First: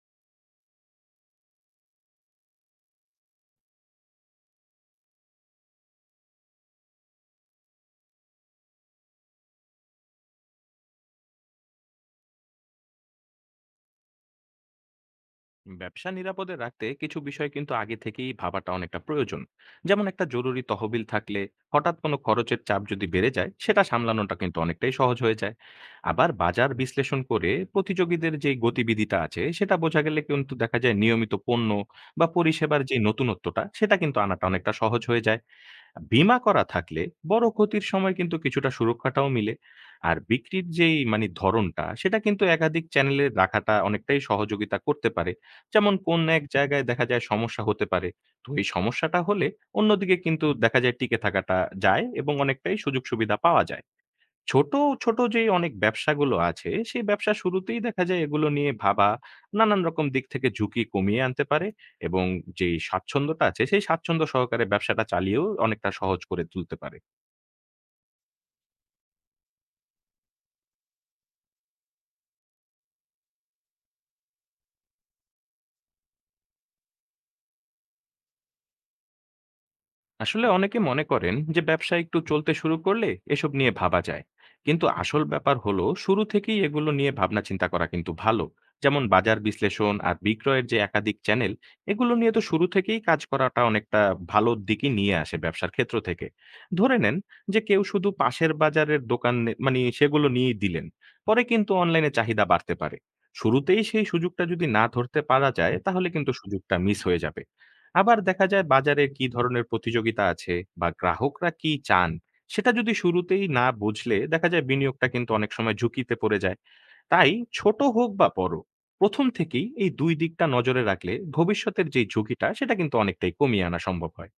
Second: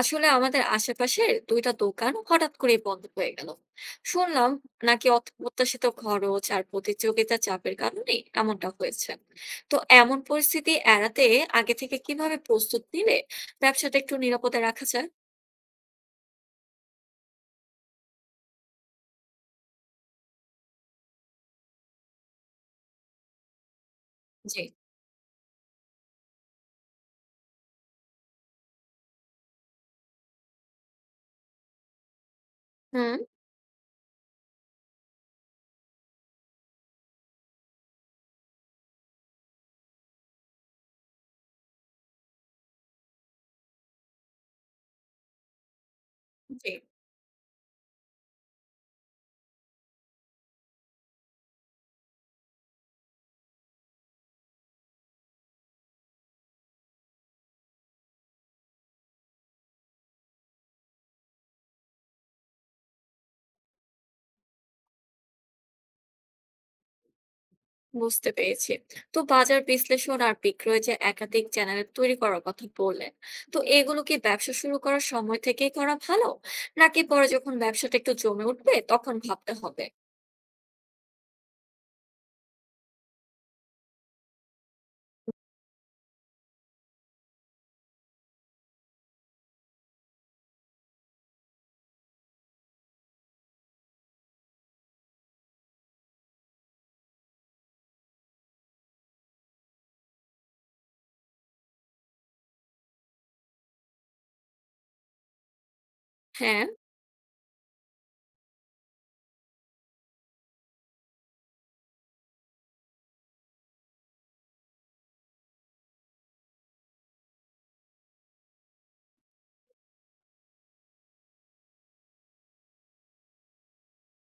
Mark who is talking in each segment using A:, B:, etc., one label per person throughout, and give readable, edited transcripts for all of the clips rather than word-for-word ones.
A: আসলে আমাদের আশেপাশের দুইটা দোকান হঠাৎ করে বন্ধ হয়ে গেল। শুনলাম নাকি অপ্রত্যাশিত খরচ আর প্রতিযোগিতার চাপের কারণে এমনটা হয়েছে। তো এমন পরিস্থিতি এড়াতে আগে থেকে কিভাবে প্রস্তুত নিলে ব্যবসাটা একটু নিরাপদে রাখা যায়?
B: ব্যবসা নিরাপদে রাখতে কিছু বিষয় কিন্তু আগে থেকেই ভাবাটা অনেকটা প্রয়োজন। যেমন একটা জরুরি তহবিল থাকলে হঠাৎ কোনো খরচের চাপ যদি বেড়ে যায়, সেটা সামলানোটা কিন্তু
A: জি।
B: অনেকটাই সহজ হয়ে যায়। আবার বাজার বিশ্লেষণ করে প্রতিযোগীদের যে গতিবিধিটা আছে সেটা বোঝা গেলে কিন্তু দেখা যায় নিয়মিত পণ্য বা পরিষেবার যে
A: হুম।
B: নতুনত্বটা, সেটা কিন্তু আনাটা অনেকটা সহজ হয়ে যায়। বীমা করা থাকলে বড় ক্ষতির সময় কিন্তু কিছুটা সুরক্ষাটাও মিলে। আর বিক্রির যেই ধরনটা, সেটা কিন্তু একাধিক চ্যানেলে রাখাটা অনেকটাই সহযোগিতা করতে পারে। যেমন কোন এক
A: জি।
B: জায়গায় দেখা যায় সমস্যা হতে পারে। তো এই সমস্যাটা হলে অন্যদিকে কিন্তু দেখা যায় টিকে থাকাটা যায় এবং অনেকটাই সুযোগ সুবিধা পাওয়া যায়। ছোট, ছোট যেই অনেক ব্যবসাগুলো আছে, সেই ব্যবসা শুরুতেই দেখা যায় এগুলো নিয়ে ভাবা নানান রকম দিক থেকে ঝুঁকি কমিয়ে আনতে পারে এবং যেই স্বাচ্ছন্দ্যটা আছে, সেই স্বাচ্ছন্দ্য সহকারে ব্যবসাটা চালিয়েও অনেকটা সহজ করে তুলতে পারে।
A: বুঝতে পেরেছি। তো বাজার বিশ্লেষণ আর বিক্রয় যে একাধিক চ্যানেল তৈরি করার কথা বললেন, তো এগুলো কি ব্যবসা শুরু করার সময় থেকেই করা ভালো, নাকি পরে যখন ব্যবসাটা একটু জমে উঠবে তখন ভাবতে হবে?
B: আসলে অনেকে মনে করেন যে ব্যবসা একটু চলতে শুরু করলে এসব নিয়ে ভাবা যায়। কিন্তু আসল ব্যাপার হলো, শুরু থেকেই এগুলো নিয়ে ভাবনা চিন্তা করা কিন্তু ভালো। যেমন বাজার বিশ্লেষণ আর বিক্রয়ের যে একাধিক চ্যানেল, এগুলো নিয়ে তো শুরু থেকেই কাজ করাটা অনেকটা ভালো দিকে নিয়ে আসে ব্যবসার ক্ষেত্র থেকে। ধরে নেন যে কেউ শুধু পাশের বাজারের দোকান নে- মানে সেগুলো নিয়েই দিলেন, পরে কিন্তু অনলাইনে চাহিদা বাড়তে পারে। শুরুতেই সেই সুযোগটা যদি না ধরতে পারা যায়, তাহলে কিন্তু
A: হ্যাঁ।
B: সুযোগটা মিস হয়ে যাবে। আবার দেখা যায় বাজারে কি ধরনের প্রতিযোগিতা আছে বা গ্রাহকরা কি চান, সেটা যদি শুরুতেই না বুঝলে দেখা যায় বিনিয়োগটা কিন্তু অনেক সময় ঝুঁকিতে পড়ে যায়। তাই ছোট হোক বা বড়, প্রথম থেকেই এই দুই দিকটা নজরে রাখলে ভবিষ্যতের যে ঝুঁকিটা, সেটা কিন্তু অনেকটাই কমিয়ে আনা সম্ভব হয়।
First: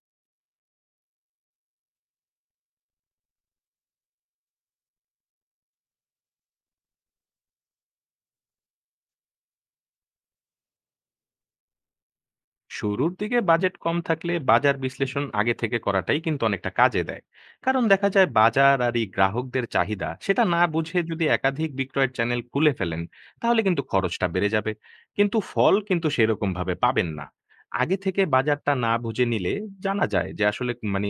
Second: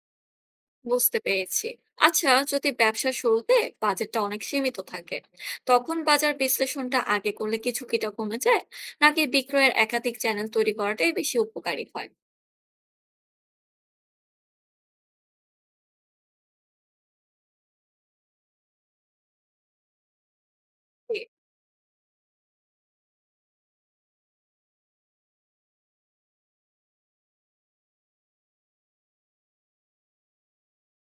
A: বুঝতে পেরেছি। আচ্ছা, যদি ব্যবসার শুরুতে বাজেটটা অনেক সীমিত থাকে, তখন বাজার বিশ্লেষণটা আগে করলে কি ঝুঁকিটা কমে যায়, নাকি বিক্রয়ের একাধিক চ্যানেল তৈরি করাটাই বেশি উপকারী হয়?
B: শুরুর দিকে বাজেট কম থাকলে বাজার বিশ্লেষণ আগে থেকে করাটাই কিন্তু অনেকটা কাজে দেয়। কারণ দেখা যায় বাজার আর এই গ্রাহকদের চাহিদা, সেটা না বুঝে
A: জি।
B: যদি একাধিক বিক্রয়ের চ্যানেল খুলে ফেলেন, তাহলে কিন্তু খরচটা বেড়ে যাবে, কিন্তু ফল কিন্তু সেরকম ভাবে পাবেন না। আগে থেকে বাজারটা না বুঝে নিলে জানা যায় যে আসলে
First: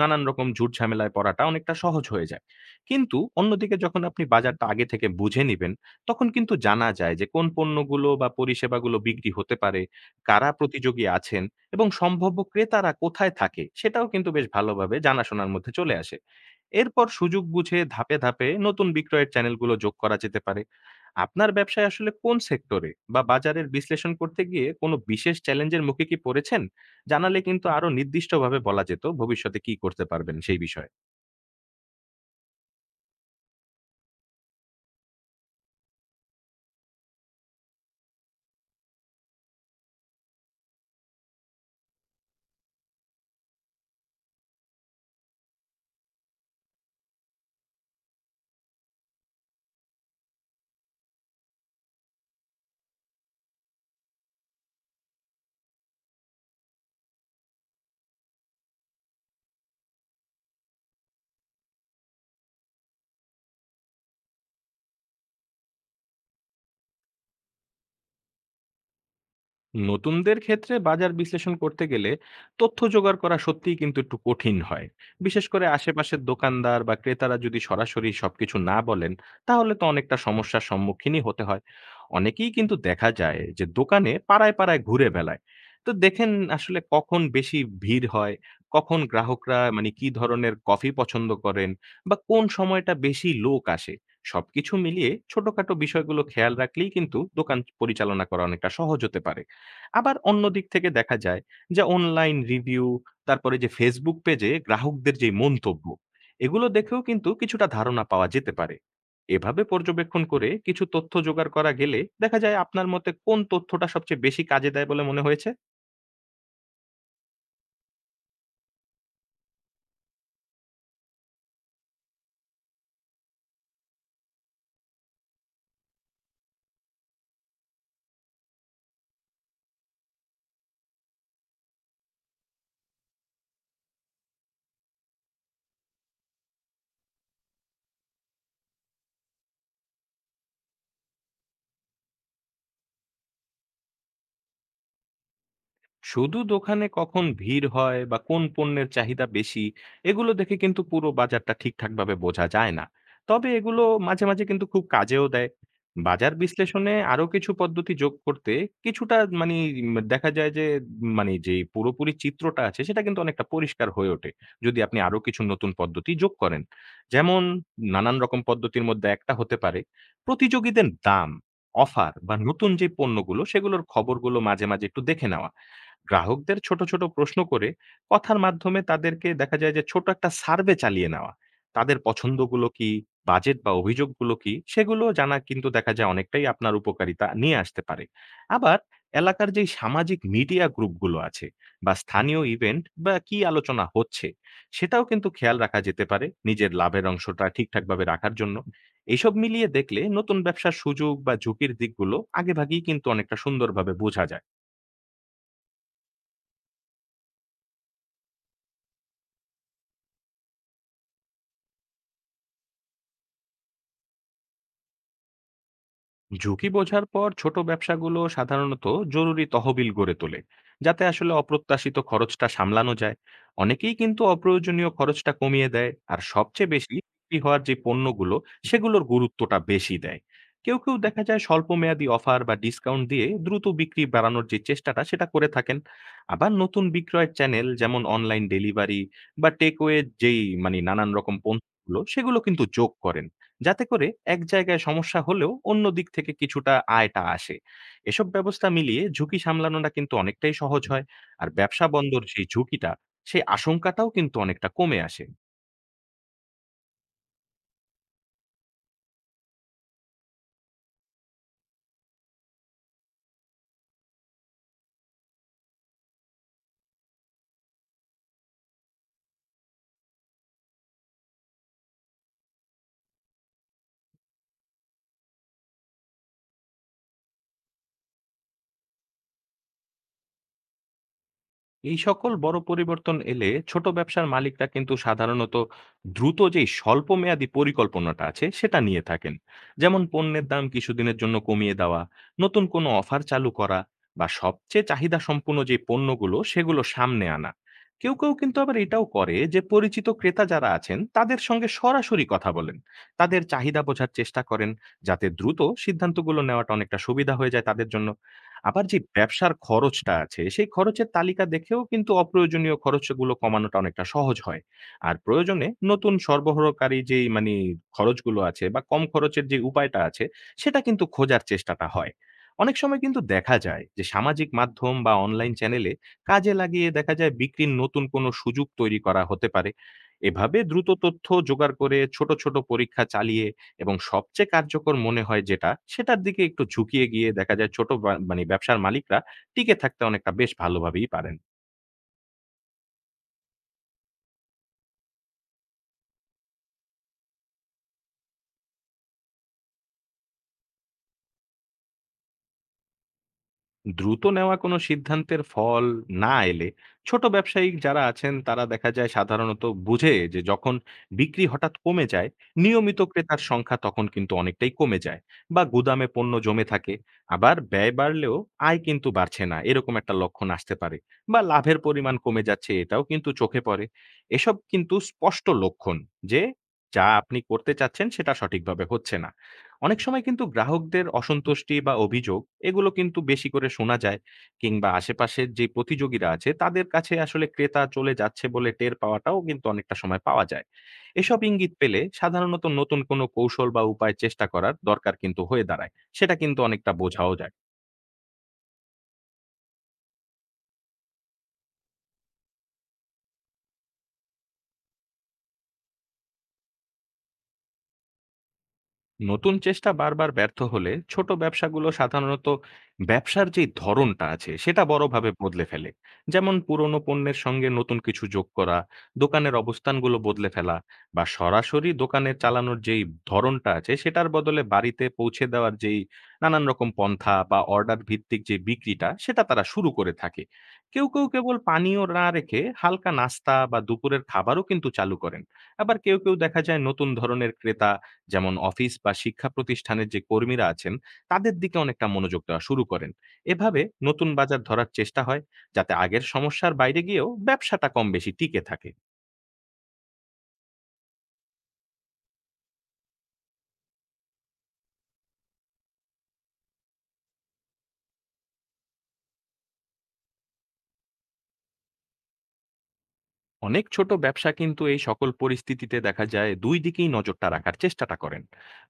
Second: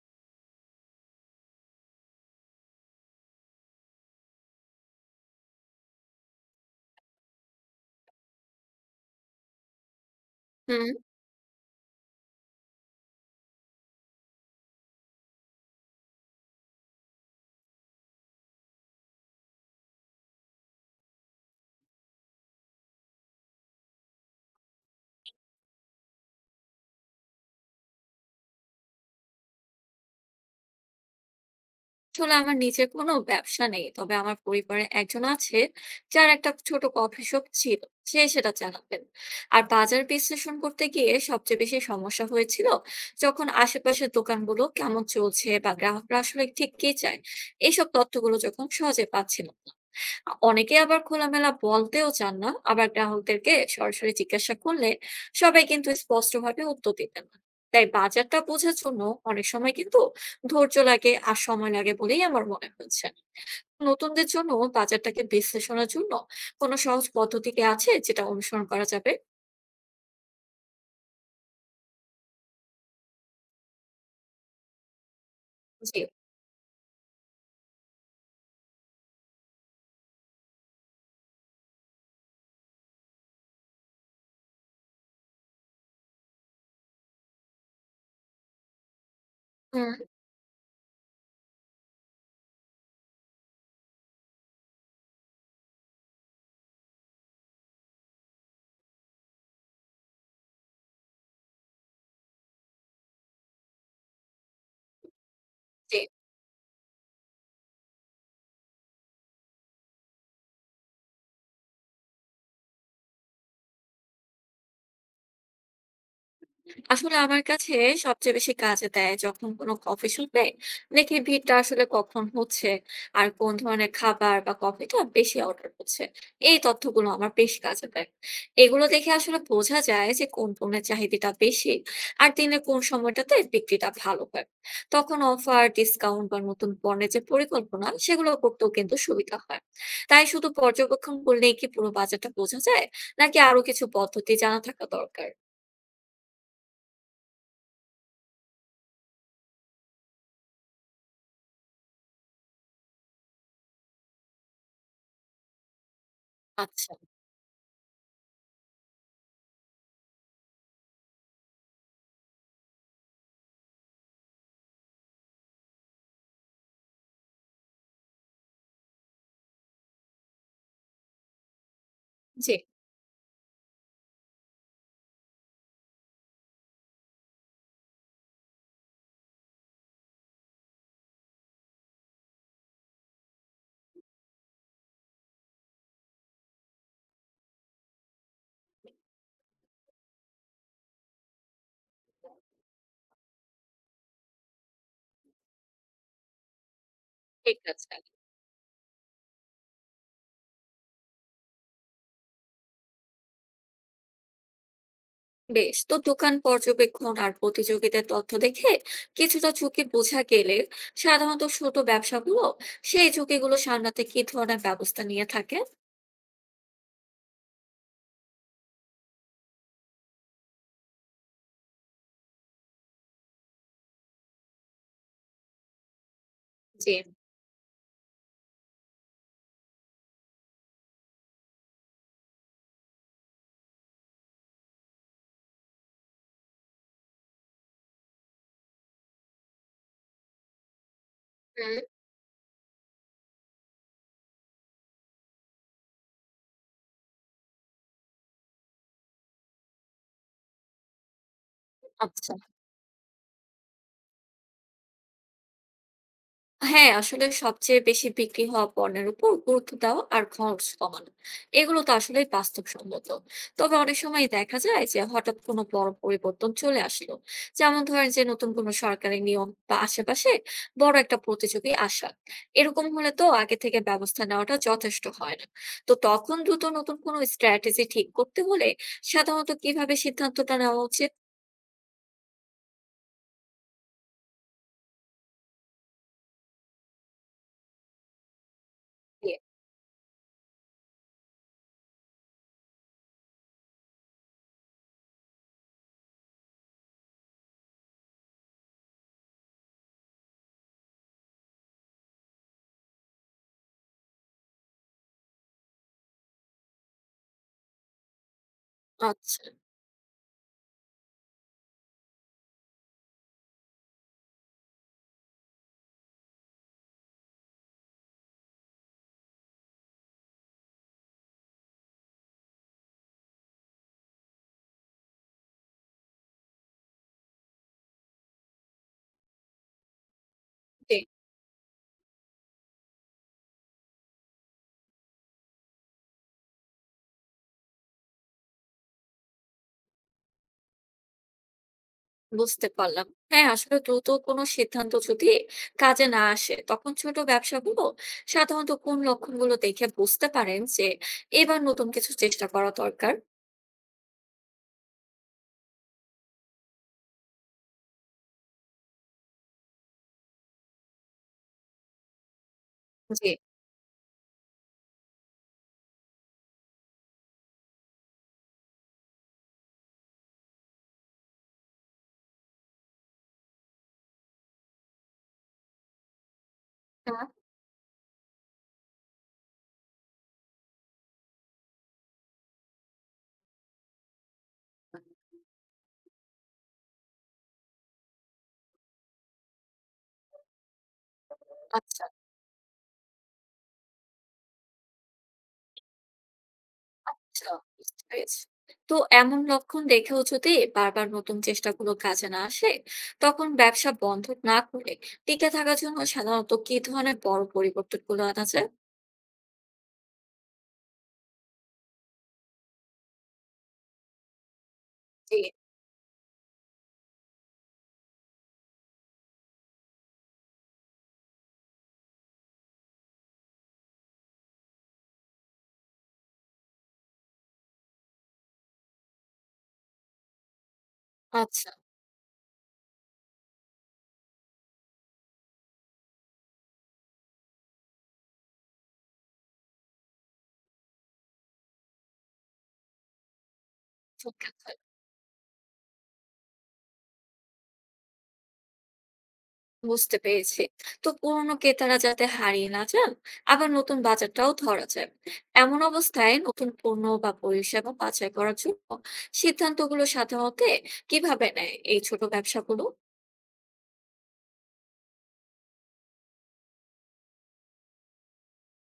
B: নানান রকম ঝুট ঝামেলায় পড়াটা অনেকটা সহজ হয়ে যায়। কিন্তু অন্যদিকে যখন আপনি বাজারটা আগে থেকে বুঝে নিবেন, তখন কিন্তু জানা যায় যে কোন পণ্যগুলো বা পরিষেবাগুলো বিক্রি হতে পারে, কারা
A: হুম।
B: প্রতিযোগী আছেন এবং সম্ভাব্য ক্রেতারা কোথায় থাকে, সেটাও কিন্তু বেশ ভালোভাবে জানাশোনার মধ্যে চলে আসে। এরপর সুযোগ বুঝে ধাপে ধাপে নতুন বিক্রয়ের চ্যানেলগুলো যোগ করা যেতে পারে। আপনার ব্যবসায় আসলে কোন সেক্টরে বা বাজারের বিশ্লেষণ করতে গিয়ে কোনো বিশেষ চ্যালেঞ্জের মুখে কি পড়েছেন? জানালে কিন্তু আরো নির্দিষ্টভাবে বলা যেত ভবিষ্যতে কি করতে পারবেন সেই বিষয়ে।
A: আসলে আমার নিজের কোনো ব্যবসা নেই। তবে আমার পরিবারে একজন আছে, যার একটা ছোট কফি শপ ছিল। সে সেটা চালাতেন। আর বাজার বিশ্লেষণ করতে গিয়ে সবচেয়ে বেশি সমস্যা হয়েছিল যখন আশেপাশের দোকানগুলো কেমন চলছে বা গ্রাহকরা আসলে ঠিক কি চায়, এইসব তথ্যগুলো যখন সহজে পাচ্ছিল না। অনেকে আবার খোলামেলা বলতেও চান না, আবার গ্রাহকদেরকে সরাসরি জিজ্ঞাসা করলে সবাই কিন্তু স্পষ্টভাবে উত্তর দিতেন না। তাই বাজারটা বোঝার জন্য অনেক সময় কিন্তু ধৈর্য লাগে আর সময় লাগে বলেই আমার মনে হচ্ছে। নতুনদের জন্য বাজারটাকে বিশ্লেষণের জন্য কোনো সহজ পদ্ধতি কি আছে যেটা অনুসরণ করা যাবে?
B: নতুনদের ক্ষেত্রে বাজার বিশ্লেষণ করতে গেলে তথ্য জোগাড় করা সত্যিই কিন্তু একটু কঠিন হয়। বিশেষ করে
A: জি।
B: আশেপাশের দোকানদার বা ক্রেতারা যদি সরাসরি সবকিছু না বলেন, তাহলে তো অনেকটা সমস্যার সম্মুখীনই হতে হয়। অনেকেই কিন্তু দেখা যায় যে দোকানে পাড়ায় পাড়ায় ঘুরে বেড়ায়। তো দেখেন আসলে কখন বেশি ভিড় হয়, কখন গ্রাহকরা
A: হুম।
B: কি ধরনের কফি পছন্দ করেন, বা কোন সময়টা বেশি লোক আসে। সবকিছু মিলিয়ে ছোটখাটো বিষয়গুলো খেয়াল রাখলেই কিন্তু দোকান পরিচালনা করা অনেকটা সহজ হতে পারে। আবার অন্য দিক থেকে দেখা যায় যে অনলাইন রিভিউ, তারপরে যে Facebook পেজে গ্রাহকদের যে মন্তব্য,
A: জি।
B: এগুলো দেখেও কিন্তু কিছুটা ধারণা পাওয়া যেতে পারে। এভাবে পর্যবেক্ষণ করে কিছু তথ্য জোগাড় করা গেলে দেখা যায়, আপনার মতে কোন তথ্যটা সবচেয়ে বেশি কাজে দেয় বলে মনে হয়েছে?
A: আসলে আমার কাছে সবচেয়ে বেশি কাজে দেয় যখন কোনো কফি শপে দেখি ভিড়টা আসলে কখন হচ্ছে, আর কোন ধরনের খাবার বা কফিটা বেশি অর্ডার হচ্ছে। এই তথ্যগুলো আমার বেশ কাজে দেয়। এগুলো দেখে আসলে বোঝা যায় যে কোন পণ্যের চাহিদাটা বেশি, আর দিনে কোন সময়টাতে বিক্রিটা ভালো হয়। তখন অফার, ডিসকাউন্ট বা নতুন পণ্যের যে পরিকল্পনা সেগুলো করতেও কিন্তু সুবিধা হয়। তাই শুধু পর্যবেক্ষণ করলেই কি পুরো বাজারটা বোঝা যায়, নাকি আরো কিছু পদ্ধতি জানা থাকা দরকার?
B: শুধু দোকানে কখন ভিড় হয় বা কোন পণ্যের চাহিদা বেশি, এগুলো দেখে কিন্তু পুরো বাজারটা ঠিকঠাক ভাবে বোঝা যায় না। তবে এগুলো মাঝে মাঝে কিন্তু খুব কাজেও দেয়। বাজার
A: আচ্ছা।
B: বিশ্লেষণে আরো কিছু পদ্ধতি যোগ করতে কিছুটা দেখা যায় যে উম মানে যে পুরোপুরি চিত্রটা আছে, সেটা কিন্তু অনেকটা পরিষ্কার হয়ে ওঠে যদি আপনি আরো কিছু নতুন পদ্ধতি যোগ করেন। যেমন নানান রকম পদ্ধতির মধ্যে একটা হতে পারে প্রতিযোগীদের দাম, অফার বা
A: জি।
B: নতুন যে পণ্যগুলো সেগুলোর খবরগুলো মাঝে মাঝে একটু দেখে নেওয়া। গ্রাহকদের ছোট, ছোট প্রশ্ন করে কথার মাধ্যমে তাদেরকে দেখা যায় যে ছোট একটা সার্ভে চালিয়ে নেওয়া। তাদের পছন্দগুলো কি, বাজেট বা অভিযোগগুলো কি, সেগুলো জানা কিন্তু দেখা যায় অনেকটাই আপনার উপকারিতা নিয়ে আসতে পারে। আবার এলাকার যেই সামাজিক মিডিয়া গ্রুপগুলো আছে বা স্থানীয় ইভেন্ট বা কি আলোচনা হচ্ছে, সেটাও কিন্তু খেয়াল রাখা যেতে পারে নিজের লাভের অংশটা
A: ঠিক আছে।
B: ঠিকঠাকভাবে রাখার জন্য। এসব মিলিয়ে দেখলে নতুন ব্যবসার সুযোগ বা ঝুঁকির দিকগুলো আগেভাগেই কিন্তু অনেকটা সুন্দরভাবে বোঝা যায়।
A: বেশ। তো দোকান পর্যবেক্ষণ আর প্রতিযোগীদের তথ্য দেখে কিছুটা ঝুঁকি বোঝা গেলে সাধারণত ছোট ব্যবসাগুলো সেই ঝুঁকিগুলো সামলাতে কি ধরনের ব্যবস্থা নিয়ে থাকে?
B: ঝুঁকি বোঝার পর ছোট ব্যবসাগুলো সাধারণত জরুরি তহবিল গড়ে তোলে, যাতে আসলে অপ্রত্যাশিত খরচটা সামলানো যায়। অনেকেই কিন্তু অপ্রয়োজনীয় খরচটা কমিয়ে দেয় আর সবচেয়ে বেশি
A: জি।
B: বিক্রি হওয়ার যে পণ্যগুলো, সেগুলোর গুরুত্বটা বেশি দেয়। কেউ কেউ দেখা যায় স্বল্প মেয়াদী অফার বা ডিসকাউন্ট দিয়ে দ্রুত বিক্রি বাড়ানোর যে চেষ্টাটা, সেটা করে থাকেন। আবার নতুন বিক্রয়ের চ্যানেল যেমন অনলাইন ডেলিভারি বা টেকওয়ে, যেই নানান রকম
A: হুম।
B: পণ্যগুলো সেগুলো কিন্তু যোগ করেন, যাতে করে এক জায়গায় সমস্যা হলেও অন্য দিক থেকে কিছুটা আয়টা আসে। এসব ব্যবস্থা মিলিয়ে ঝুঁকি সামলানোটা কিন্তু অনেকটাই সহজ হয়। আর ব্যবসা বন্ধর
A: আচ্ছা।
B: যে ঝুঁকিটা, সেই আশঙ্কাটাও কিন্তু অনেকটা কমে আসে।
A: হ্যাঁ, আসলে সবচেয়ে বেশি বিক্রি হওয়া পণ্যের উপর গুরুত্ব দেওয়া আর খরচ কমানো, এগুলো তো আসলে বাস্তবসম্মত। তবে অনেক সময় দেখা যায় যে হঠাৎ কোনো বড় পরিবর্তন চলে আসলো, যেমন ধরেন যে নতুন কোনো সরকারি নিয়ম বা আশেপাশে বড় একটা প্রতিযোগী আসা। এরকম হলে তো আগে থেকে ব্যবস্থা নেওয়াটা যথেষ্ট হয় না। তো তখন দ্রুত নতুন কোনো স্ট্র্যাটেজি ঠিক করতে হলে সাধারণত কিভাবে সিদ্ধান্তটা নেওয়া উচিত?
B: এই সকল বড় পরিবর্তন এলে ছোট ব্যবসার মালিকরা কিন্তু সাধারণত দ্রুত যেই স্বল্প মেয়াদী পরিকল্পনাটা আছে, সেটা নিয়ে থাকেন। যেমন পণ্যের দাম কিছুদিনের জন্য কমিয়ে দেওয়া, নতুন কোনো অফার চালু করা, বা সবচেয়ে চাহিদা সম্পূর্ণ যে পণ্যগুলো সেগুলো সামনে আনা। কেউ কেউ কিন্তু আবার এটাও করে যে পরিচিত ক্রেতা যারা আছেন তাদের সঙ্গে সরাসরি কথা বলেন, তাদের চাহিদা বোঝার চেষ্টা করেন, যাতে দ্রুত সিদ্ধান্তগুলো নেওয়াটা অনেকটা সুবিধা হয়ে যায় তাদের জন্য। আবার যে
A: আচ্ছা।
B: ব্যবসার খরচটা আছে, সেই খরচের তালিকা দেখেও কিন্তু অপ্রয়োজনীয় খরচগুলো কমানোটা অনেকটা সহজ হয়। আর প্রয়োজনে নতুন সরবরাহকারী যেই খরচগুলো আছে বা কম খরচের যে উপায়টা আছে, সেটা কিন্তু খোঁজার চেষ্টাটা হয়। অনেক সময় কিন্তু দেখা যায় যে সামাজিক মাধ্যম বা অনলাইন চ্যানেলে কাজে লাগিয়ে দেখা যায় বিক্রির নতুন কোনো সুযোগ তৈরি করা হতে পারে। এভাবে দ্রুত
A: জি।
B: তথ্য জোগাড় করে ছোট, ছোট পরীক্ষা চালিয়ে এবং সবচেয়ে কার্যকর মনে হয় যেটা, সেটার দিকে একটু ঝুঁকিয়ে গিয়ে দেখা যায় ছোট বা ব্যবসার মালিকরা টিকে থাকতে অনেকটা বেশ ভালোভাবেই পারেন।
A: বুঝতে পারলাম। হ্যাঁ, আসলে দ্রুত কোনো সিদ্ধান্ত যদি কাজে না আসে, তখন ছোট ব্যবসাগুলো সাধারণত কোন লক্ষণগুলো দেখে বুঝতে পারেন যে এবার নতুন কিছু চেষ্টা করা দরকার?
B: দ্রুত নেওয়া কোনো সিদ্ধান্তের ফল না এলে ছোট ব্যবসায়ী যারা আছেন তারা দেখা যায় সাধারণত বুঝে, যে যখন বিক্রি হঠাৎ কমে যায়, নিয়মিত
A: জি।
B: ক্রেতার সংখ্যা তখন কিন্তু অনেকটাই কমে যায়, বা গুদামে পণ্য জমে থাকে। আবার ব্যয় বাড়লেও আয় কিন্তু বাড়ছে না, এরকম একটা লক্ষণ আসতে পারে। বা লাভের পরিমাণ কমে যাচ্ছে, এটাও কিন্তু চোখে পড়ে। এসব কিন্তু স্পষ্ট লক্ষণ যে যা
A: হ্যাঁ।
B: আপনি করতে চাচ্ছেন সেটা সঠিকভাবে হচ্ছে না। অনেক সময় কিন্তু গ্রাহকদের অসন্তুষ্টি বা অভিযোগ এগুলো কিন্তু বেশি করে শোনা যায়। কিংবা আশেপাশের যে প্রতিযোগীরা আছে তাদের কাছে আসলে ক্রেতা চলে যাচ্ছে বলে টের পাওয়াটাও কিন্তু অনেকটা সময় পাওয়া যায়। এসব ইঙ্গিত পেলে
A: আচ্ছা,
B: সাধারণত নতুন কোনো কৌশল বা উপায় চেষ্টা করার দরকার কিন্তু হয়ে দাঁড়ায়, সেটা কিন্তু অনেকটা বোঝাও
A: আচ্ছা,
B: যায়।
A: বুঝতে পেরেছি। তো এমন লক্ষণ দেখেও যদি বারবার নতুন চেষ্টাগুলো কাজে না আসে, তখন ব্যবসা বন্ধ না করে টিকে থাকার জন্য সাধারণত কি ধরনের বড় পরিবর্তনগুলো আনা যায়?
B: নতুন চেষ্টা বারবার ব্যর্থ হলে ছোট ব্যবসাগুলো সাধারণত ব্যবসার যে ধরনটা আছে সেটা বড়ভাবে
A: জি।
B: বদলে ফেলে। যেমন পুরনো পণ্যের সঙ্গে নতুন কিছু যোগ করা, দোকানের অবস্থানগুলো বদলে ফেলা, বা সরাসরি দোকানে চালানোর যেই ধরনটা আছে সেটার বদলে বাড়িতে পৌঁছে দেওয়ার যেই নানান রকম পন্থা বা অর্ডার ভিত্তিক যে বিক্রিটা, সেটা তারা শুরু করে থাকে। কেউ কেউ কেবল
A: আচ্ছা,
B: পানীয় না রেখে হালকা নাস্তা বা দুপুরের খাবারও কিন্তু চালু করেন। আবার কেউ কেউ দেখা যায় নতুন ধরনের ক্রেতা, যেমন অফিস বা শিক্ষা প্রতিষ্ঠানের যে কর্মীরা আছেন, তাদের দিকে অনেকটা মনোযোগ দেওয়া শুরু করেন। এভাবে নতুন
A: ঠিক
B: বাজার
A: আছে।
B: ধরার চেষ্টা হয়, যাতে আগের সমস্যার বাইরে গিয়েও ব্যবসাটা কম বেশি টিকে থাকে।
A: বুঝতে পেরেছি। তো পুরনো ক্রেতারা যাতে হারিয়ে না যান, আবার নতুন বাজারটাও ধরা যায়। এমন অবস্থায় নতুন পণ্য বা পরিষেবা বাছাই করার জন্য সিদ্ধান্তগুলো সাধারণত কিভাবে নেয় এই ছোট ব্যবসাগুলো?
B: অনেক ছোট ব্যবসা কিন্তু এই সকল পরিস্থিতিতে দেখা যায় দুই দিকেই নজরটা রাখার চেষ্টাটা করেন।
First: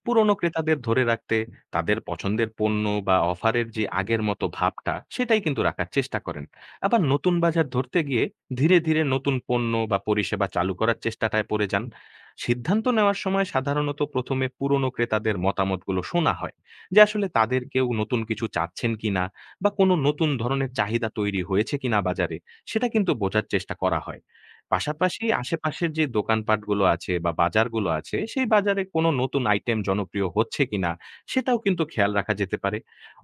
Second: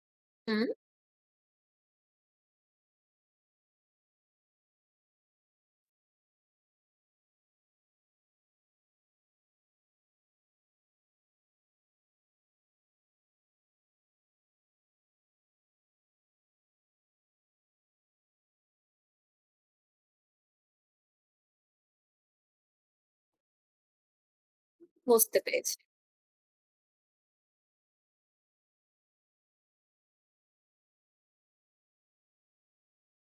B: পুরনো
A: হুম।
B: ক্রেতাদের ধরে রাখতে তাদের পছন্দের পণ্য বা অফারের যে আগের মতো ভাবটা, সেটাই কিন্তু রাখার চেষ্টা করেন। আবার নতুন বাজার ধরতে গিয়ে ধীরে ধীরে নতুন পণ্য বা পরিষেবা চালু করার চেষ্টাটায় পড়ে যান। সিদ্ধান্ত নেওয়ার সময় সাধারণত প্রথমে পুরনো ক্রেতাদের মতামতগুলো শোনা হয়, যে আসলে তাদের কেউ নতুন কিছু চাচ্ছেন কিনা, বা কোনো নতুন ধরনের চাহিদা তৈরি হয়েছে কিনা বাজারে, সেটা কিন্তু বোঝার চেষ্টা করা হয়। পাশাপাশি
A: বুঝতে পেরেছি।
B: আশেপাশের যে দোকানপাটগুলো আছে বা বাজারগুলো আছে, সেই বাজারে কোনো নতুন আইটেম জনপ্রিয় হচ্ছে কিনা, সেটাও কিন্তু খেয়াল রাখা যেতে পারে।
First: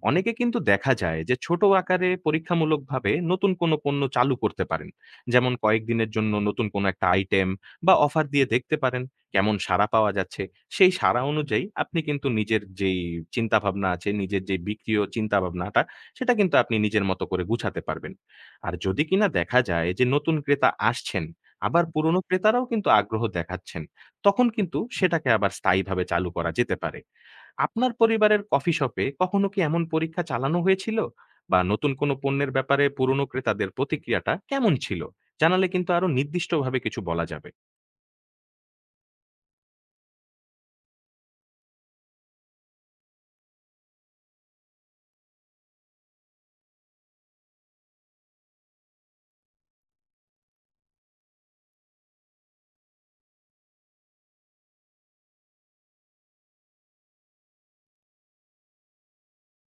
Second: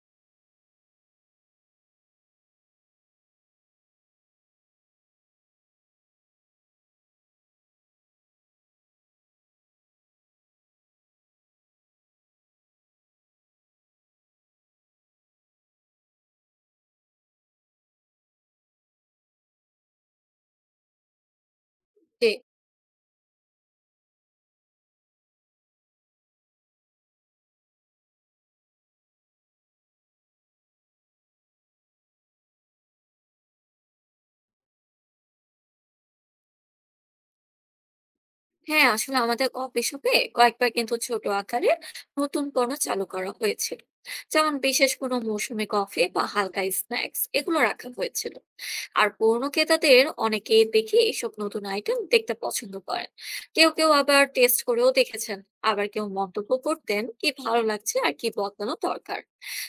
B: অনেকে কিন্তু দেখা যায় যে ছোট আকারে পরীক্ষামূলকভাবে নতুন কোনো পণ্য চালু করতে পারেন। যেমন কয়েকদিনের জন্য নতুন কোনো একটা আইটেম বা অফার দিয়ে দেখতে পারেন কেমন সাড়া পাওয়া যাচ্ছে। সেই সাড়া অনুযায়ী আপনি কিন্তু নিজের যেই চিন্তাভাবনা আছে, নিজের যে বিক্রিয় চিন্তাভাবনাটা, সেটা কিন্তু আপনি নিজের মতো করে গুছাতে পারবেন। আর যদি কিনা দেখা যায় যে নতুন ক্রেতা আসছেন, আবার পুরনো
A: জি।
B: ক্রেতারাও কিন্তু আগ্রহ দেখাচ্ছেন, তখন কিন্তু সেটাকে আবার স্থায়ীভাবে চালু করা যেতে পারে। আপনার পরিবারের কফি শপে কখনো কি এমন পরীক্ষা চালানো হয়েছিল? বা নতুন কোনো পণ্যের ব্যাপারে পুরনো ক্রেতাদের প্রতিক্রিয়াটা কেমন ছিল? জানালে কিন্তু আরো নির্দিষ্টভাবে কিছু বলা যাবে।
A: হ্যাঁ, আসলে আমাদের কফি শপে কয়েকবার কিন্তু ছোট আকারে নতুন পণ্য চালু করা হয়েছিল। যেমন বিশেষ কোনো মৌসুমী কফি বা হালকা স্ন্যাক্স, এগুলো রাখা হয়েছিল। আর পুরনো ক্রেতাদের অনেকেই দেখি এসব নতুন আইটেম দেখতে পছন্দ করেন। কেউ কেউ আবার টেস্ট করেও দেখেছেন, আবার কেউ মন্তব্য করতেন কি ভালো লাগছে আর কি বদলানো দরকার।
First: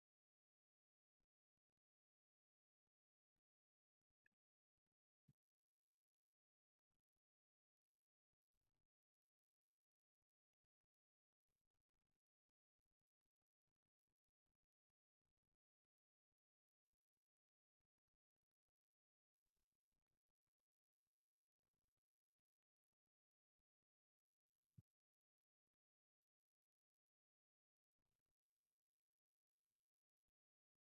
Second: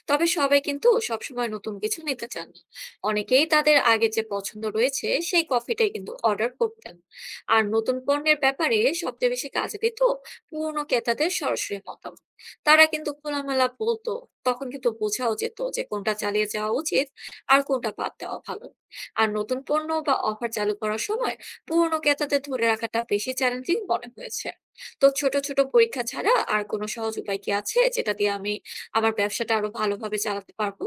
A: তবে সবাই কিন্তু সবসময় নতুন কিছু নিতে চান না। অনেকেই তাদের আগে যে পছন্দ রয়েছে সেই কফিটাই কিন্তু অর্ডার করতেন। আর নতুন পণ্যের ব্যাপারে সবচেয়ে বেশি কাজে দিত পুরনো ক্রেতাদের সরাসরি মতামত। তারা কিন্তু খোলামেলা বলতো, তখন কিন্তু বোঝাও যেত যে কোনটা চালিয়ে যাওয়া উচিত আর কোনটা বাদ দেওয়া ভালো। আর নতুন পণ্য বা অফার চালু করার সময় পুরনো ক্রেতাদের ধরে রাখাটা বেশি চ্যালেঞ্জিং মনে হয়েছে। তো ছোট ছোট পরীক্ষা ছাড়া আর কোনো সহজ উপায় কি আছে যেটা দিয়ে আমি আমার ব্যবসাটা আরো ভালোভাবে চালাতে পারবো?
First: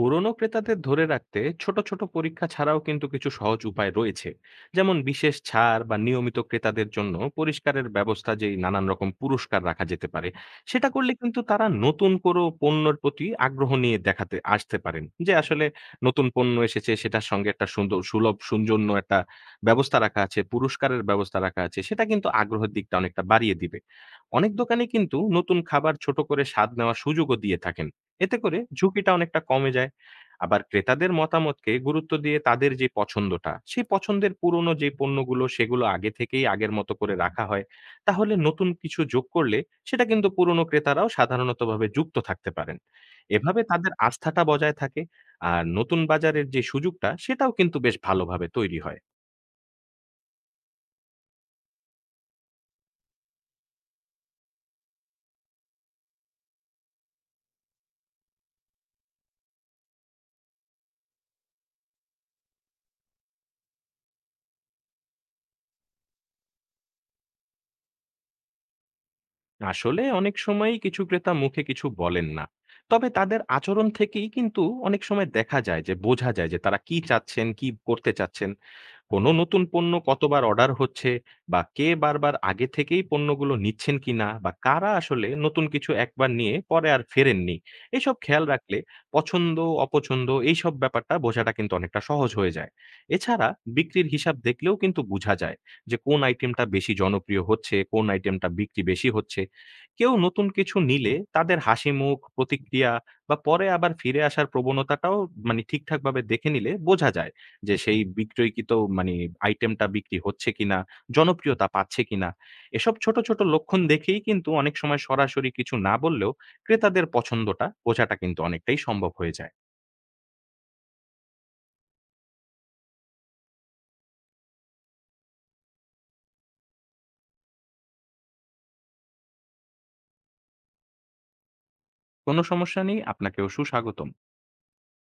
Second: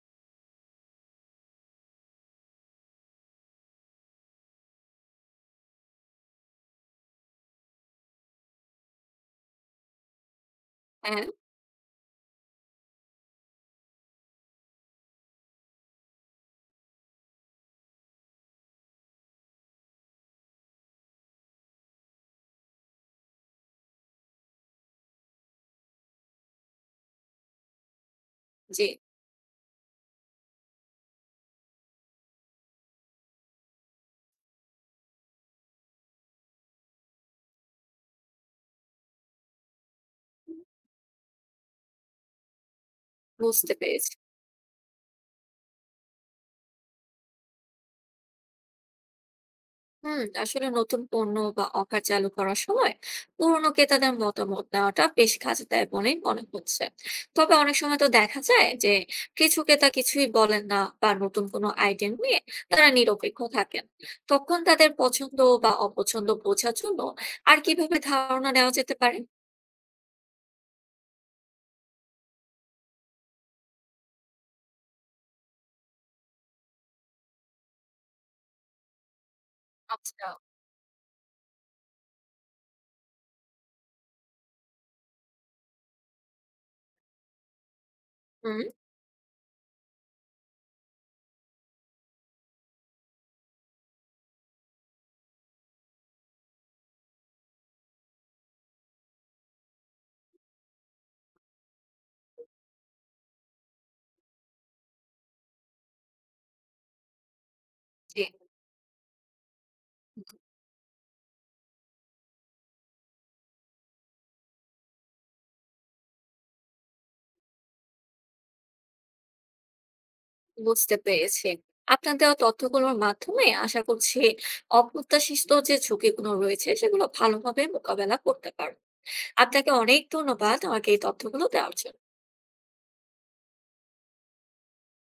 B: পুরনো ক্রেতাদের ধরে রাখতে ছোট ছোট পরীক্ষা ছাড়াও কিন্তু কিছু সহজ উপায় রয়েছে। যেমন বিশেষ ছাড় বা নিয়মিত ক্রেতাদের জন্য পরিষ্কারের ব্যবস্থা, যেই নানান রকম পুরস্কার রাখা যেতে পারে। সেটা করলে
A: হ্যাঁ।
B: কিন্তু তারা নতুন কোনো পণ্যের প্রতি আগ্রহ নিয়ে দেখাতে আসতে পারেন, যে আসলে নতুন পণ্য এসেছে, সেটার সঙ্গে একটা সুন্দর সুলভ সৌজন্য একটা ব্যবস্থা রাখা আছে, পুরস্কারের ব্যবস্থা রাখা আছে, সেটা কিন্তু আগ্রহের দিকটা অনেকটা বাড়িয়ে দিবে। অনেক দোকানে কিন্তু নতুন খাবার ছোট করে স্বাদ নেওয়ার সুযোগও দিয়ে থাকেন, এতে করে
A: জি।
B: ঝুঁকিটা অনেকটা কমে যায়। আবার ক্রেতাদের মতামতকে গুরুত্ব দিয়ে তাদের যে পছন্দটা, সেই পছন্দের পুরনো যে পণ্যগুলো সেগুলো আগে থেকেই আগের মতো করে রাখা হয়। তাহলে নতুন কিছু যোগ করলে সেটা কিন্তু পুরনো ক্রেতারাও সাধারণতভাবে যুক্ত থাকতে পারেন। এভাবে
A: বুঝতে
B: তাদের
A: পেরেছি।
B: আস্থাটা বজায় থাকে। আর নতুন বাজারের যে সুযোগটা, সেটাও কিন্তু বেশ ভালোভাবে তৈরি হয়।
A: হুম, আসলে নতুন পণ্য বা অফার চালু করার সময় পুরনো ক্রেতাদের মতামত নেওয়াটা বেশ কাজে দেয় বলেই মনে হচ্ছে। তবে অনেক সময় তো দেখা যায় যে কিছু ক্রেতা কিছুই বলেন না, বা নতুন কোনো আইডিয়া নিয়ে তারা নিরপেক্ষ থাকেন। তখন তাদের পছন্দ বা অপছন্দ বোঝার জন্য আর কিভাবে ধারণা নেওয়া যেতে পারে?
B: আসলে অনেক সময়ই কিছু ক্রেতা মুখে কিছু বলেন না। তবে তাদের আচরণ থেকেই কিন্তু অনেক সময় দেখা যায় যে বোঝা যায় যে তারা কি চাচ্ছেন, কি করতে চাচ্ছেন। কোনো নতুন পণ্য
A: আচ্ছা।
B: কতবার অর্ডার হচ্ছে, বা কে বারবার আগে থেকেই পণ্যগুলো নিচ্ছেন কিনা, বা কারা আসলে নতুন কিছু একবার নিয়ে পরে আর ফেরেননি, এইসব খেয়াল
A: হুম।
B: রাখলে পছন্দ অপছন্দ এইসব ব্যাপারটা বোঝাটা কিন্তু অনেকটা সহজ হয়ে যায়। এছাড়া বিক্রির হিসাব দেখলেও কিন্তু বোঝা যায় যে কোন আইটেমটা বেশি জনপ্রিয় হচ্ছে, কোন আইটেমটা বিক্রি বেশি হচ্ছে। কেউ নতুন কিছু নিলে তাদের হাসি মুখ প্রতিক্রিয়া বা পরে আবার ফিরে আসার প্রবণতাটাও ঠিকঠাকভাবে দেখে নিলে বোঝা যায় যে সেই
A: জি।
B: বিক্রয়কৃত মানে আইটেমটা বিক্রি হচ্ছে কিনা, জনপ্রিয়তা পাচ্ছে কিনা। এসব ছোট, ছোট লক্ষণ দেখেই কিন্তু অনেক সময় সরাসরি কিছু না বললেও ক্রেতাদের পছন্দটা বোঝাটা কিন্তু অনেকটাই সম্ভব হয়ে যায়।
A: বুঝতে পেরেছি। আপনার দেওয়া তথ্যগুলোর মাধ্যমে আশা করছি অপ্রত্যাশিত যে ঝুঁকিগুলো রয়েছে সেগুলো ভালোভাবে মোকাবেলা করতে পারবো। আপনাকে অনেক ধন্যবাদ আমাকে এই তথ্যগুলো দেওয়ার জন্য।
B: কোনো সমস্যা নেই, আপনাকেও সুস্বাগতম।